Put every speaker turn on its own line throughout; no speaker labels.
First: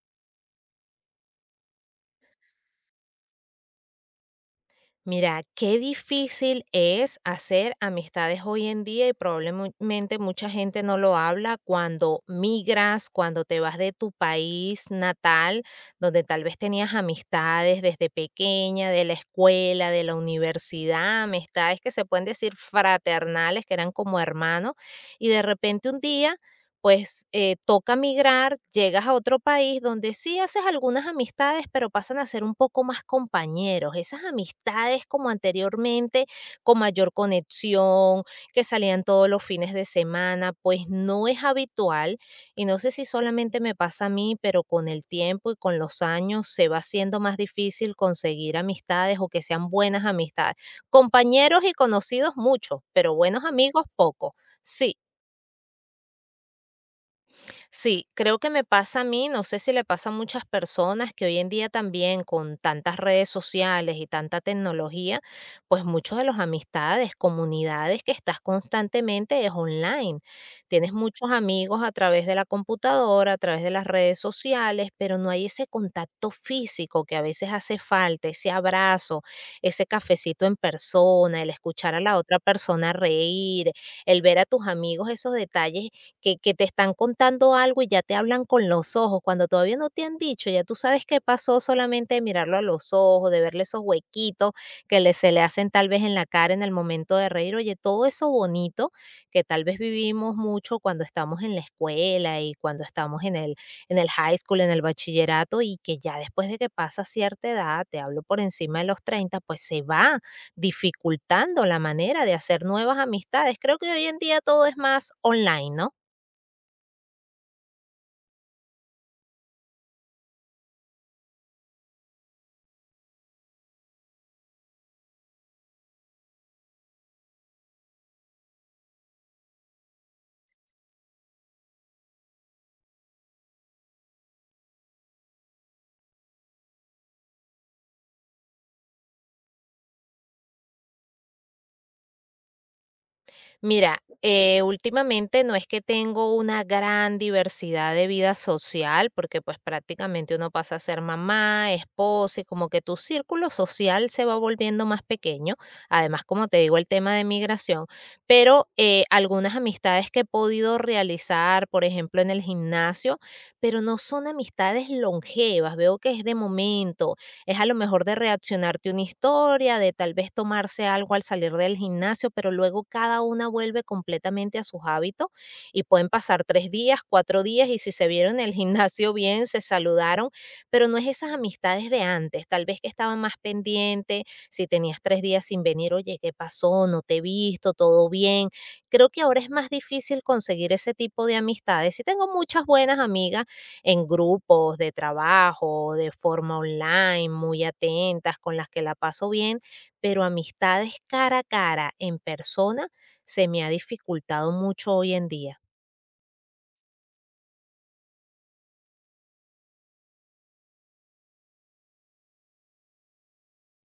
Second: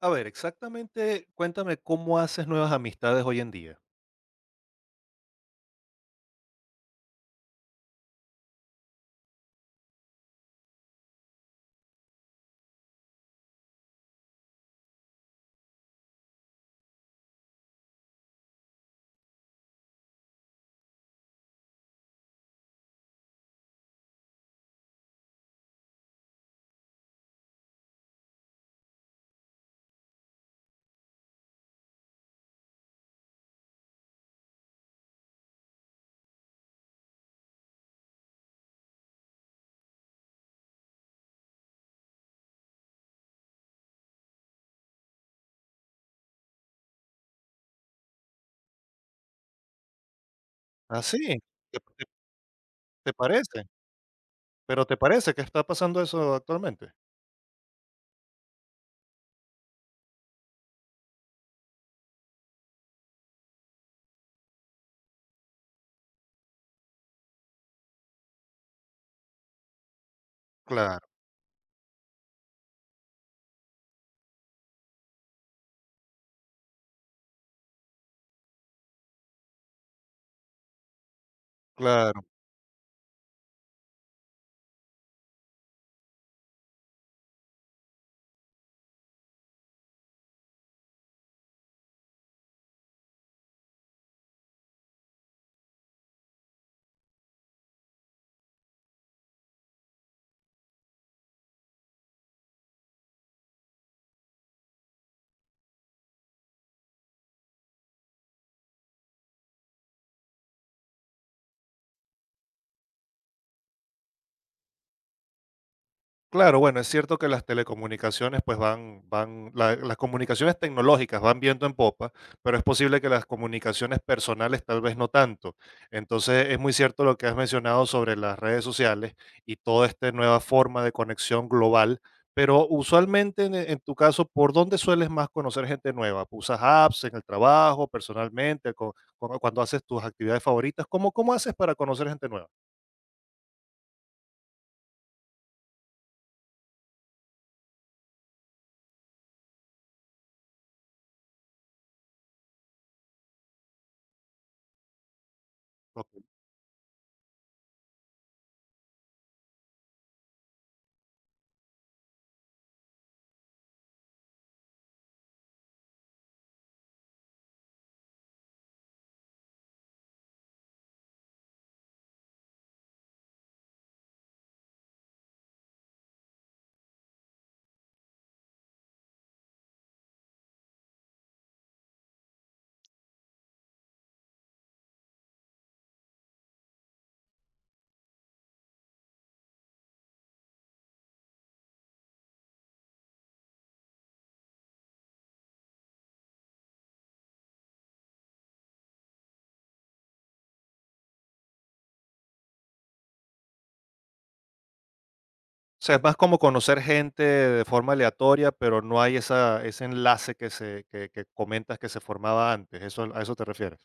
A ver, exactamente, cuéntame cómo haces nuevas amistades hoy en día.
Mira, qué difícil es hacer amistades hoy en día y probablemente mucha gente no lo habla cuando migras, cuando te vas de tu país natal, donde tal vez tenías amistades desde pequeña, de la escuela, de la universidad, amistades que se pueden decir fraternales, que eran como hermanos, y de repente un día pues toca migrar, llegas a otro país donde sí haces algunas amistades, pero pasan a ser un poco más compañeros. Esas amistades como anteriormente, con mayor conexión, que salían todos los fines de semana, pues no es habitual. Y no sé si solamente me pasa a mí, pero con el tiempo y con los años se va haciendo más difícil conseguir amistades o que sean buenas amistades.
¿Ah, sí?
Compañeros y
¿Te
conocidos muchos,
te
pero buenos
parece?
amigos pocos.
¿Pero te
Sí,
parece que está pasando eso actualmente?
sí, creo que me pasa a mí, no sé si le pasa a muchas personas que hoy en día también con tantas redes sociales y tanta tecnología, pues muchos de los amistades, comunidades que estás constantemente es online. Tienes
Claro,
muchos amigos a través de la computadora, a través de las redes sociales, pero no hay ese contacto físico que a veces hace falta, ese abrazo, ese cafecito en persona, el escuchar a la
claro.
otra persona reír, el ver a tus amigos esos detalles que te están contando algo y ya te hablan con los ojos, cuando todavía no te han dicho, ya tú sabes qué pasó solamente de mirarlo a los ojos, de verle esos huequitos que le, se le hacen tal vez en la cara en el momento de reír. Oye, todo eso bonito que tal vez vivimos mucho cuando estamos en la escuela y cuando estamos en el high school, en el bachillerato y que ya después de que pasa cierta edad, te hablo por encima de los 30, pues se va dificultando la manera de hacer nuevas amistades. Creo que hoy en día todo es más online, ¿no?
Claro, bueno, es cierto que las telecomunicaciones, pues van, las comunicaciones tecnológicas van viento en popa, pero es posible que las comunicaciones personales tal vez no tanto. Entonces, es muy cierto lo que has mencionado sobre las redes sociales y toda esta nueva forma de conexión global, pero usualmente en tu caso, ¿por dónde sueles más conocer gente nueva? ¿Usas apps en el trabajo, personalmente, cuando haces tus actividades favoritas? ¿Cómo haces para conocer gente nueva?
Mira, últimamente no es que tengo una gran diversidad de vida social, porque pues prácticamente uno pasa a ser mamá, esposa, y como que tu círculo social se va volviendo más pequeño. Además,
Ok.
como te digo, el tema de migración, pero algunas amistades que he podido realizar, por ejemplo, en el gimnasio, pero no son amistades longevas, veo que es de momento, es a lo mejor de reaccionarte una historia, de tal vez tomarse algo al salir del gimnasio, pero luego cada una vuelve completamente a sus hábitos y pueden pasar 3 días, 4 días y si se vieron en el gimnasio bien, se saludaron, pero no es esas amistades de antes, tal vez que estaban más pendientes, si tenías 3 días sin venir, oye, ¿qué pasó? No te he visto, todo bien. Creo que ahora es más difícil conseguir ese tipo de amistades. Sí tengo muchas buenas amigas en grupos de trabajo, de forma online, muy atentas, con las que la paso bien, pero amistades cara a cara, en persona, se me ha dificultado mucho hoy en día.
O sea, es más como conocer gente de forma aleatoria, pero no hay esa ese enlace que que comentas que se formaba antes, eso te refieres?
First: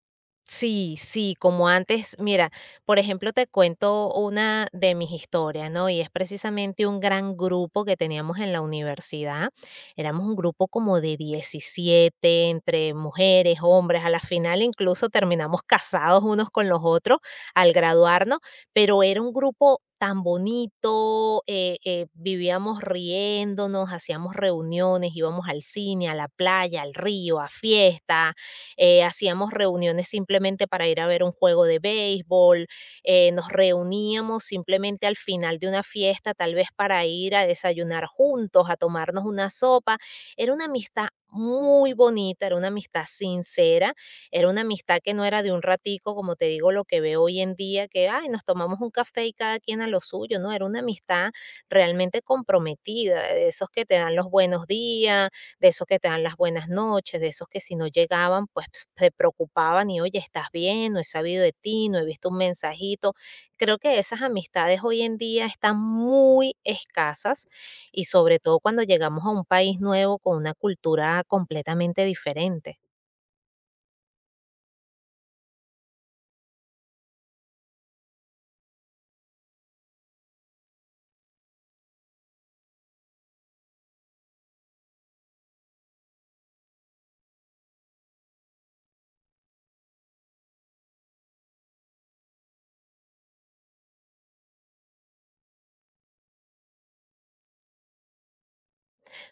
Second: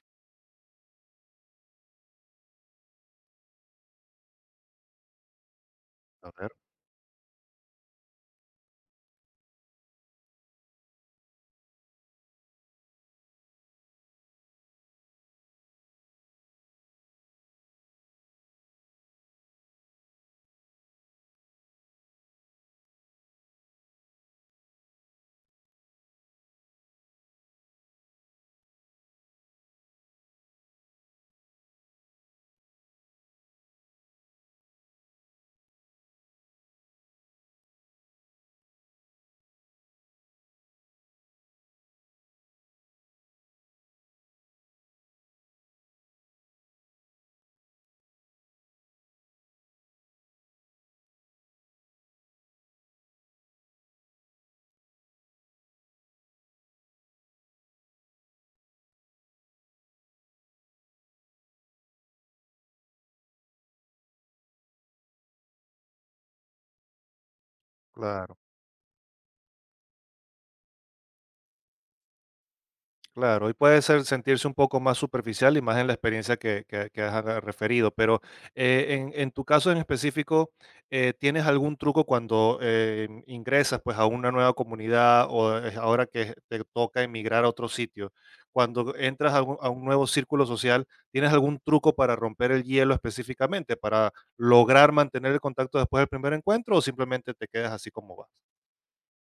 Sí, sí, como antes, mira, por ejemplo, te cuento una de mis historias, ¿no? Y es
A ver,
precisamente un gran grupo que teníamos en la universidad. Éramos un grupo como de 17 entre mujeres, hombres, a la final incluso terminamos casados unos con los otros al graduarnos, pero era un grupo tan bonito, vivíamos riéndonos, hacíamos reuniones, íbamos al cine, a la playa, al río, a fiestas, hacíamos reuniones simplemente para ir a ver un juego de béisbol, nos reuníamos simplemente al final de una fiesta, tal vez para ir a desayunar juntos, a tomarnos una sopa. Era una amistad muy bonita, era una amistad sincera, era una amistad que no era de un ratico, como te digo, lo que veo hoy en día, que, ay, nos tomamos un café y cada quien a lo suyo, ¿no? Era una amistad realmente comprometida, de esos que te dan los buenos días, de esos que te dan las buenas noches, de esos que si no llegaban, pues se preocupaban y, oye, ¿estás bien? No he sabido de ti, no he visto un mensajito. Creo que esas amistades hoy en día están muy escasas y
claro.
sobre todo cuando llegamos a un país nuevo con una cultura completamente diferente.
Claro, y puede ser sentirse un poco más superficial y más en la experiencia que has referido, pero en tu caso en específico, ¿tienes algún truco cuando ingresas pues a una nueva comunidad o ahora que te toca emigrar a otro sitio? Cuando entras a un nuevo círculo social, ¿tienes algún truco para romper el hielo específicamente, para lograr mantener el contacto después del primer encuentro o simplemente te quedas así como va?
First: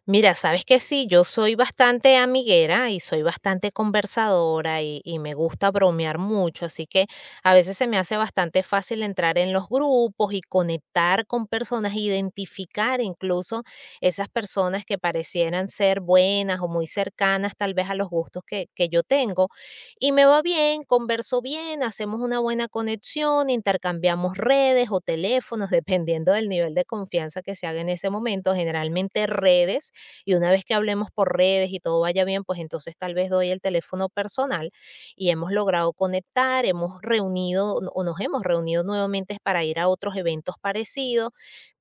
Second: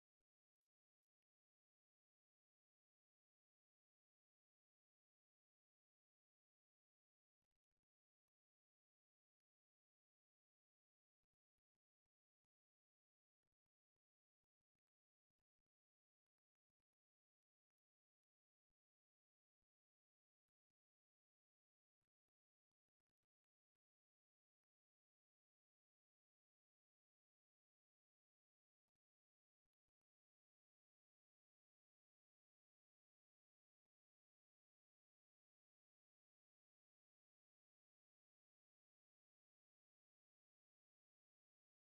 Mira, sabes que sí, yo soy bastante amiguera y soy bastante conversadora y me gusta bromear mucho, así que a veces se me hace bastante fácil entrar en los grupos y conectar con personas, identificar incluso esas personas que parecieran ser buenas o muy cercanas tal vez a los gustos que yo tengo. Y me va bien, converso bien, hacemos una buena conexión, intercambiamos redes o teléfonos, dependiendo del nivel de confianza que se haga en ese momento, generalmente redes, y una vez que hablemos por redes y todo vaya bien, pues entonces tal vez doy el teléfono personal y hemos logrado conectar, hemos reunido o nos hemos reunido nuevamente para ir a otros eventos parecidos,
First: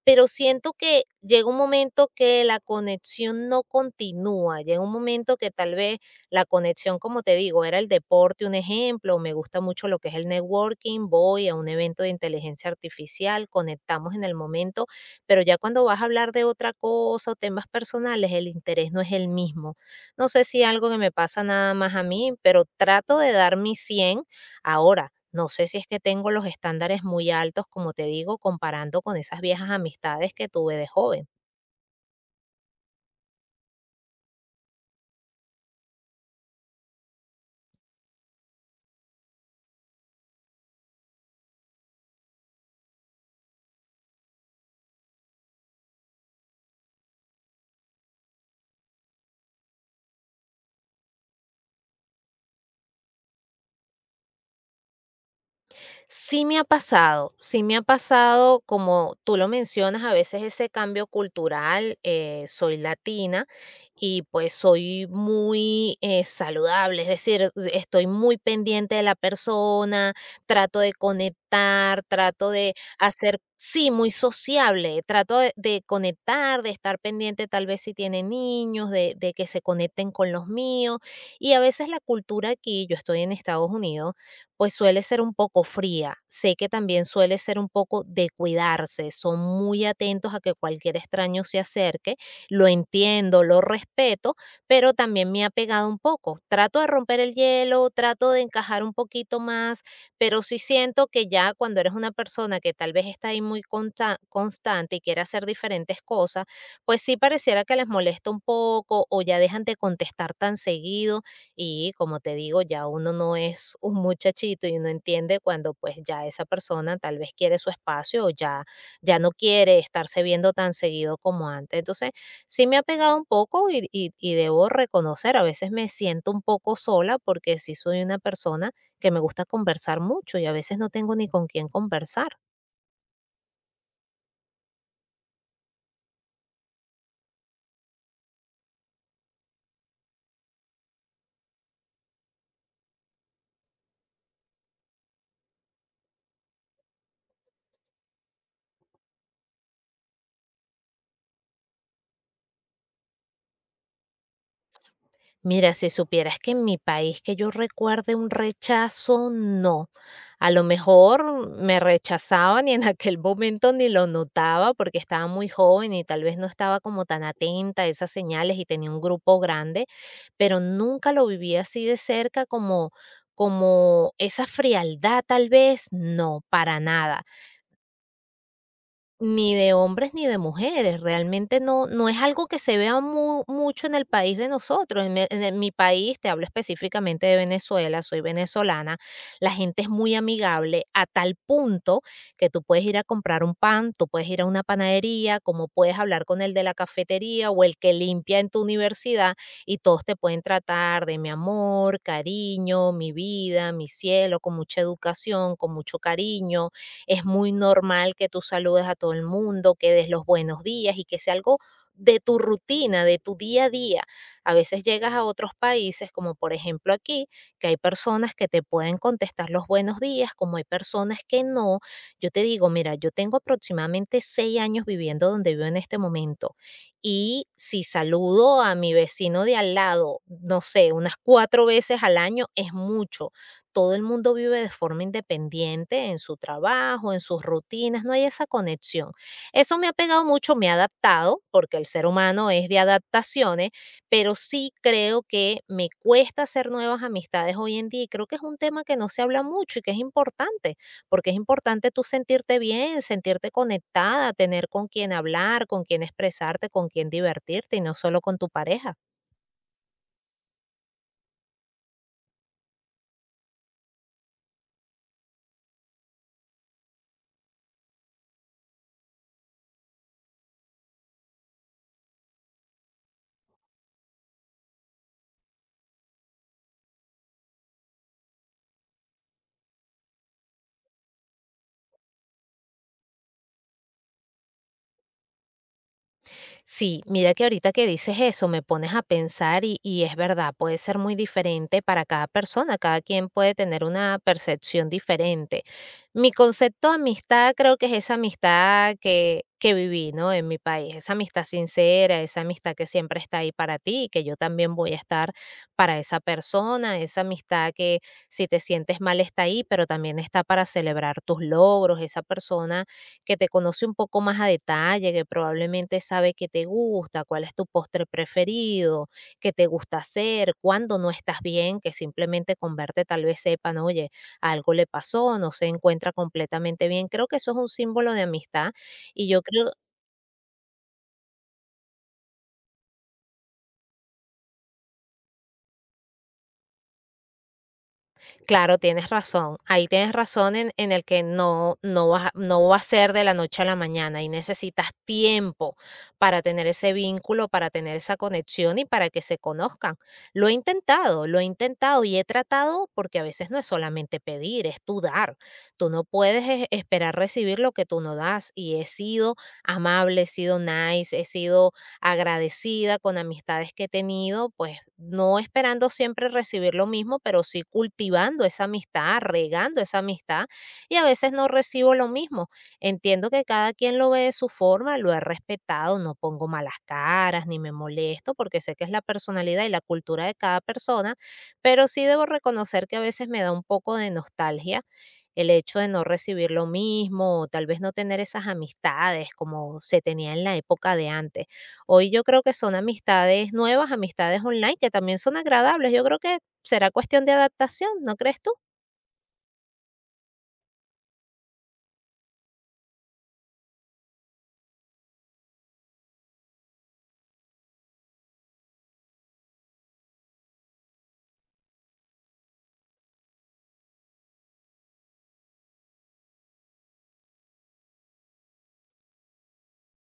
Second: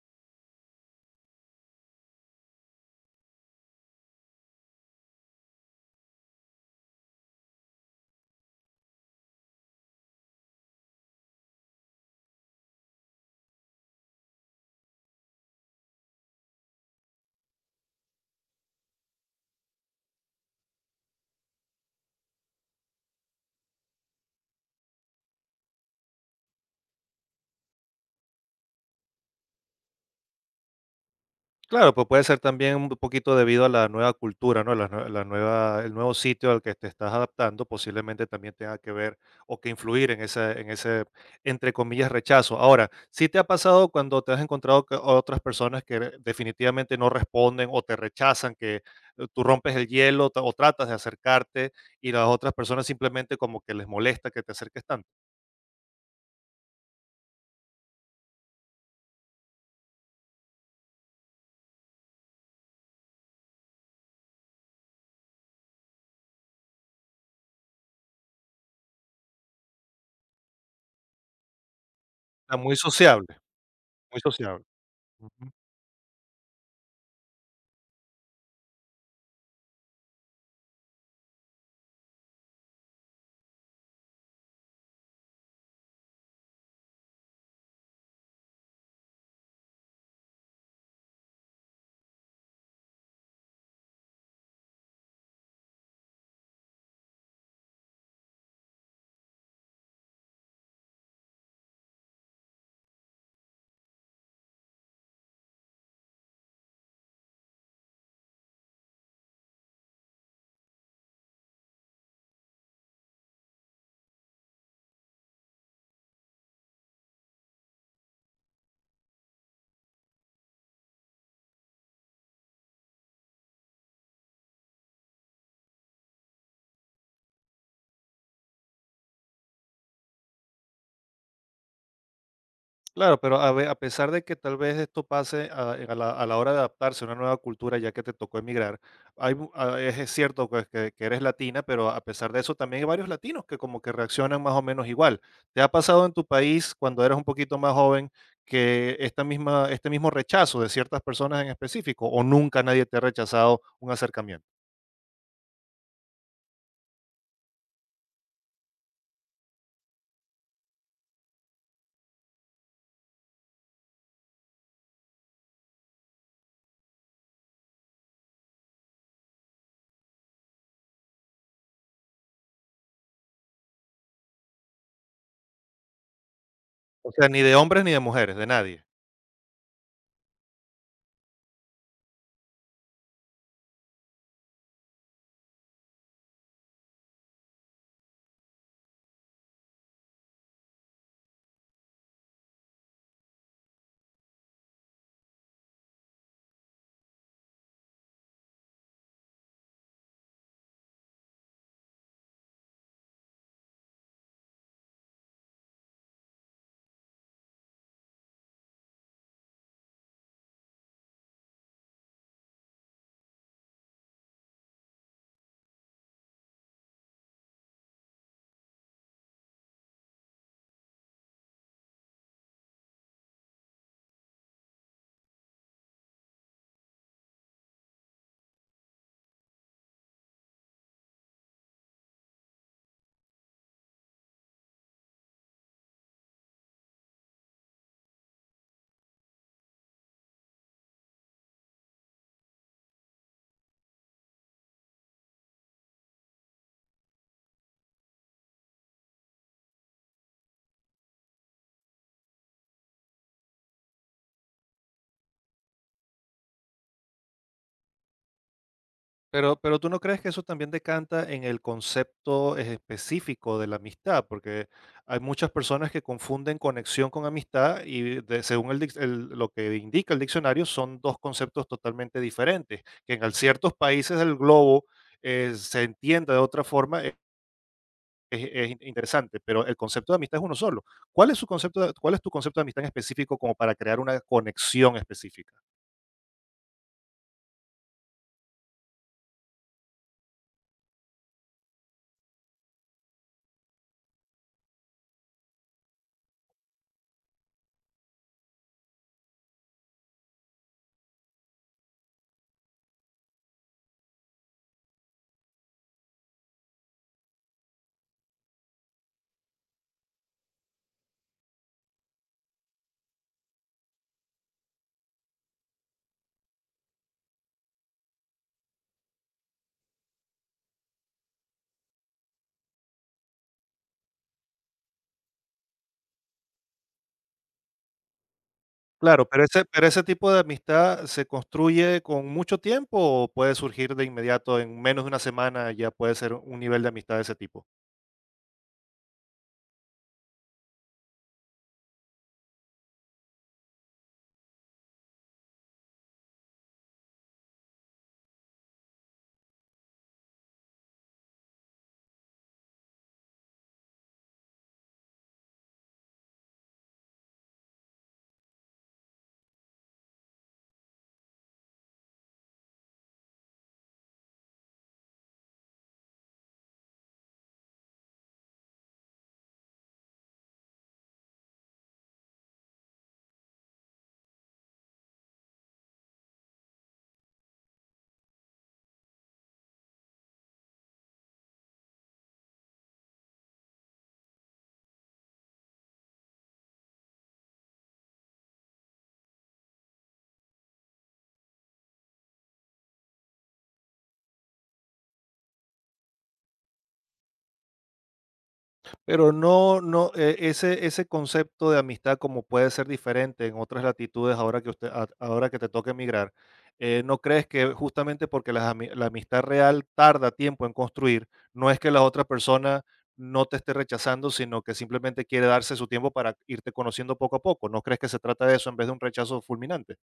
pero siento que llega un momento que la conexión no continúa, llega un momento que tal vez la conexión, como te digo, era el deporte, un ejemplo, me gusta mucho lo que es el networking, voy a un evento de inteligencia artificial, conectamos en el momento, pero ya cuando vas a hablar de otra cosa o temas personales, el interés no es el mismo. No sé si algo que me pasa nada más a mí, pero trato de dar mi 100 ahora. No sé si es que tengo los estándares muy altos, como te digo, comparando con esas viejas amistades que tuve de joven.
Claro, pues puede ser también un poquito debido a la nueva cultura, ¿no? La, nue- la nueva, el nuevo sitio al que te estás adaptando posiblemente también tenga que ver o que influir en ese, entre comillas, rechazo. Ahora, ¿sí te ha pasado cuando te has encontrado con otras personas que definitivamente no responden o te rechazan, que tú rompes el hielo o tratas de acercarte y las otras personas simplemente como que les molesta que te acerques tanto?
Sí me ha pasado, sí me ha pasado, como tú lo mencionas, a veces ese cambio cultural, soy latina y pues soy muy saludable, es decir, estoy muy pendiente de la persona, trato de conectar, trato
Está
de
muy sociable,
hacer, sí, muy
muy sociable.
sociable, trato de conectar, de, estar pendiente tal vez si tiene niños, de que se conecten con los míos. Y a veces la cultura aquí, yo estoy en Estados Unidos, pues suele ser un poco fría. Sé que también suele ser un poco de cuidarse, son muy atentos a que cualquier extraño se acerque, lo entiendo, lo respeto, pero también me ha pegado un poco. Trato de romper el hielo, trato de encajar un poquito más, pero sí siento que ya cuando eres una persona que tal vez está ahí muy constante y quiere hacer diferentes cosas, pues sí pareciera que les molesta un poco o ya dejan de contestar tan seguido y como te digo, ya uno no es un muchachito y uno entiende cuando pues ya esa persona tal vez quiere su espacio o ya, ya no quiere estarse viendo tan seguido como antes. Entonces, sí me ha pegado un poco y debo reconocer, a veces me siento un poco sola porque sí soy una persona que me gusta conversar mucho y a veces no tengo ni con quién conversar.
Claro, pero a pesar de que tal vez esto pase a la hora de adaptarse a una nueva cultura, ya que te tocó emigrar, hay es cierto, pues, que eres latina, pero a pesar de eso también hay varios latinos que como que reaccionan más o menos igual. ¿Te ha pasado en tu país, cuando eras un poquito más joven, que esta misma este mismo rechazo de ciertas personas en específico, o nunca nadie te ha rechazado un acercamiento?
Mira, si supieras que en mi país que yo recuerde un rechazo, no. A lo mejor me rechazaban y en aquel momento ni lo notaba porque estaba muy joven y tal vez no estaba como tan atenta a esas señales y tenía un grupo grande, pero nunca lo viví así de cerca como esa frialdad tal vez, no, para
O
nada.
sea, ni de hombres ni de mujeres, de nadie.
Ni de hombres ni de mujeres, realmente no es algo que se vea mu mucho en el país de nosotros, en el mi país, te hablo específicamente de Venezuela, soy venezolana, la gente es muy amigable a tal punto que tú puedes ir a comprar un pan, tú puedes ir a una panadería, como puedes hablar con el de la cafetería o el que limpia en tu universidad, y todos te pueden tratar de mi amor, cariño, mi vida, mi cielo, con mucha educación, con mucho cariño. Es muy normal que tú saludes a todo el mundo, que des los buenos días y que sea algo de tu rutina, de tu día a día. A veces llegas a otros países, como por ejemplo aquí, que hay personas que te pueden contestar los buenos días, como hay personas que no. Yo te digo, mira, yo tengo aproximadamente 6 años viviendo donde vivo en este momento y si saludo a mi vecino de al lado, no sé, unas 4 veces al año es mucho. Todo el mundo vive de forma independiente en su trabajo, en sus rutinas, no hay esa conexión. Eso me ha pegado mucho, me ha adaptado, porque el ser humano es de adaptaciones, pero sí creo que me cuesta hacer nuevas amistades hoy en día y creo que es un tema que no se habla mucho y que es importante, porque es importante tú sentirte bien, sentirte conectada, tener con quien hablar, con quien expresarte, con quien divertirte y no solo con tu pareja.
Pero ¿tú no crees que eso también decanta en el concepto específico de la amistad? Porque hay muchas personas que confunden conexión con amistad y de según el dic el lo que indica el diccionario, son 2 conceptos totalmente diferentes, que en al ciertos países del globo, se entienda de otra forma, es interesante, pero el concepto de amistad es uno solo. Cuál es tu concepto de amistad en específico como para crear una conexión específica?
Sí, mira que ahorita que dices eso me pones a pensar y es verdad, puede ser muy diferente para cada persona, cada quien puede tener una percepción diferente. Mi concepto de amistad creo que es esa amistad que viví, ¿no? En mi país, esa amistad sincera, esa amistad que siempre está ahí para ti y que yo también voy a estar para esa persona, esa amistad que si te sientes mal está ahí, pero también está para celebrar tus logros, esa persona que te conoce un poco más a detalle, que probablemente sabe qué te gusta, cuál es tu postre preferido, qué te gusta hacer, cuando no estás bien, que simplemente con verte tal vez sepan, oye, algo le pasó, no se encuentra completamente bien. Creo que eso es un símbolo de amistad y
Claro,
yo
pero
creo
ese tipo de amistad, ¿se construye con mucho tiempo o puede surgir de inmediato, en menos de una semana ya puede ser un nivel de amistad de ese tipo?
Claro, tienes razón. Ahí tienes razón en el que no va a ser de la noche a la mañana y necesitas tiempo para tener ese vínculo, para tener esa conexión y para que se conozcan. Lo he intentado y he tratado porque a veces no es solamente pedir, es tú dar. Tú no puedes esperar recibir lo que tú no das y he sido amable, he sido nice, he sido agradecida con amistades que he tenido, pues no esperando siempre recibir lo mismo, pero sí cultivando esa amistad, regando esa amistad y a veces no recibo lo mismo. Entiendo que cada quien lo ve de su forma, lo he respetado, no pongo malas caras ni me molesto porque sé que es la personalidad y la cultura de cada persona, pero sí debo reconocer que a veces me da un poco de nostalgia el hecho de no recibir lo mismo, o tal vez no tener esas amistades como se tenía en la época de antes. Hoy yo creo que son amistades nuevas, amistades online, que también son agradables. Yo creo que será cuestión de adaptación, ¿no crees tú?
Pero no no, ese concepto de amistad como puede ser diferente en otras latitudes ahora que usted a ahora que te toca emigrar, ¿no crees que justamente porque las ami la amistad real tarda tiempo en construir, no es que la otra persona no te esté rechazando, sino que simplemente quiere darse su tiempo para irte conociendo poco a poco? ¿No crees que se trata de eso en vez de un rechazo fulminante?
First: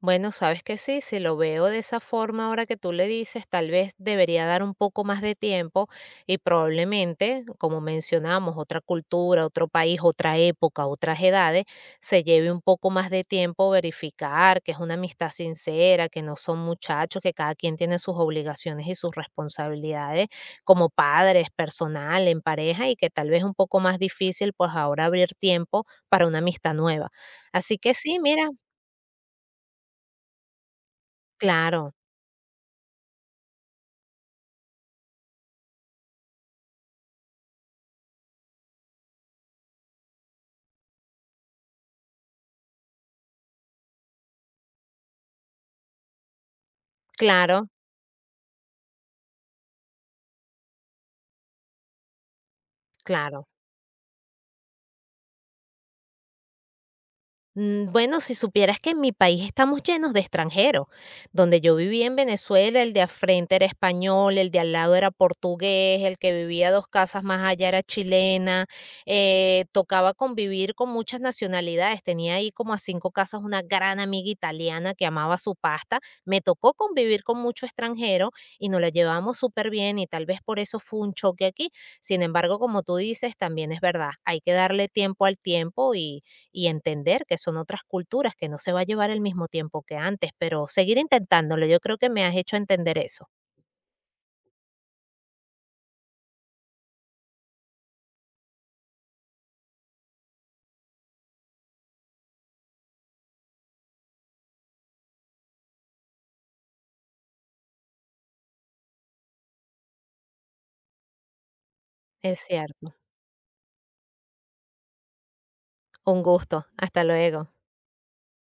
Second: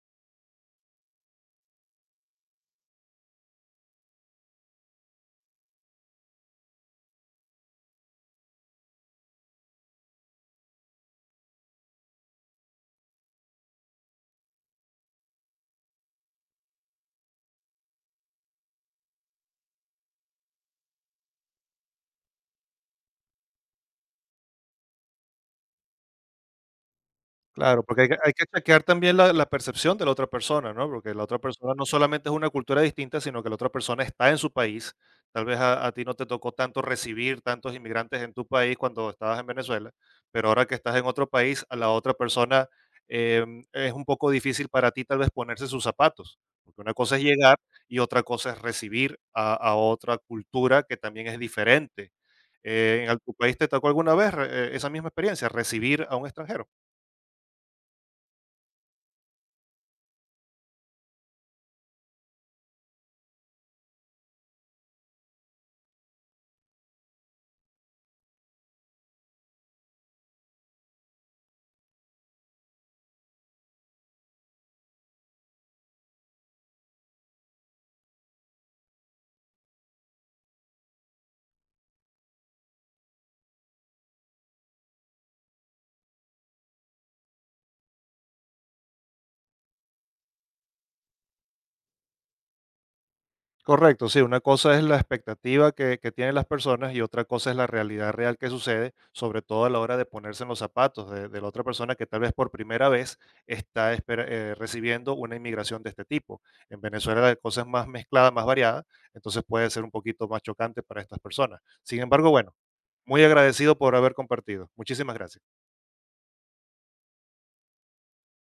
Bueno, sabes que sí, si lo veo de esa forma ahora que tú le dices, tal vez debería dar un poco más de tiempo y probablemente, como mencionamos, otra cultura, otro país, otra época, otras edades, se lleve un poco más de tiempo verificar que es una amistad sincera, que no son muchachos, que cada quien tiene sus obligaciones y sus responsabilidades como padres, personal, en pareja y que tal vez es un poco más difícil pues ahora abrir tiempo para una amistad nueva. Así
Claro,
que
porque
sí,
hay que
mira,
chequear también la percepción de la otra persona, ¿no? Porque la otra persona no
claro.
solamente es una cultura distinta, sino que la otra persona está en su país. Tal vez a ti no te tocó tanto recibir tantos inmigrantes en tu país cuando estabas en Venezuela, pero ahora que estás en otro país, a la otra persona, em, es un poco difícil para ti tal vez ponerse sus zapatos, porque una cosa es llegar
Claro,
y otra cosa es recibir a otra cultura que también es diferente. ¿En tu
claro.
país te tocó alguna vez re esa misma experiencia, recibir a un extranjero?
Bueno, si supieras que en mi país estamos llenos de extranjeros. Donde yo vivía en Venezuela, el de al frente era español, el de al lado era portugués, el que vivía dos casas más allá era chilena. Tocaba convivir con muchas nacionalidades. Tenía ahí como a cinco casas una gran amiga italiana que amaba su pasta. Me tocó convivir con mucho extranjero y nos la llevamos súper bien y tal vez por eso fue un choque aquí. Sin embargo, como tú dices, también es verdad. Hay que darle tiempo al tiempo y entender que son otras culturas, que no se va a llevar el mismo tiempo que antes, pero seguir intentándolo, yo creo que me has hecho entender eso.
Correcto, sí, una cosa es la expectativa que tienen las personas y otra cosa es la realidad real que sucede, sobre todo a la hora de ponerse en los zapatos de la otra persona que tal vez por primera vez está recibiendo una inmigración de este tipo. En Venezuela la cosa es más mezclada, más variada, entonces puede ser un poquito más chocante para estas personas. Sin embargo,
Es
bueno,
cierto.
muy agradecido por haber compartido. Muchísimas gracias.
Un gusto. Hasta luego.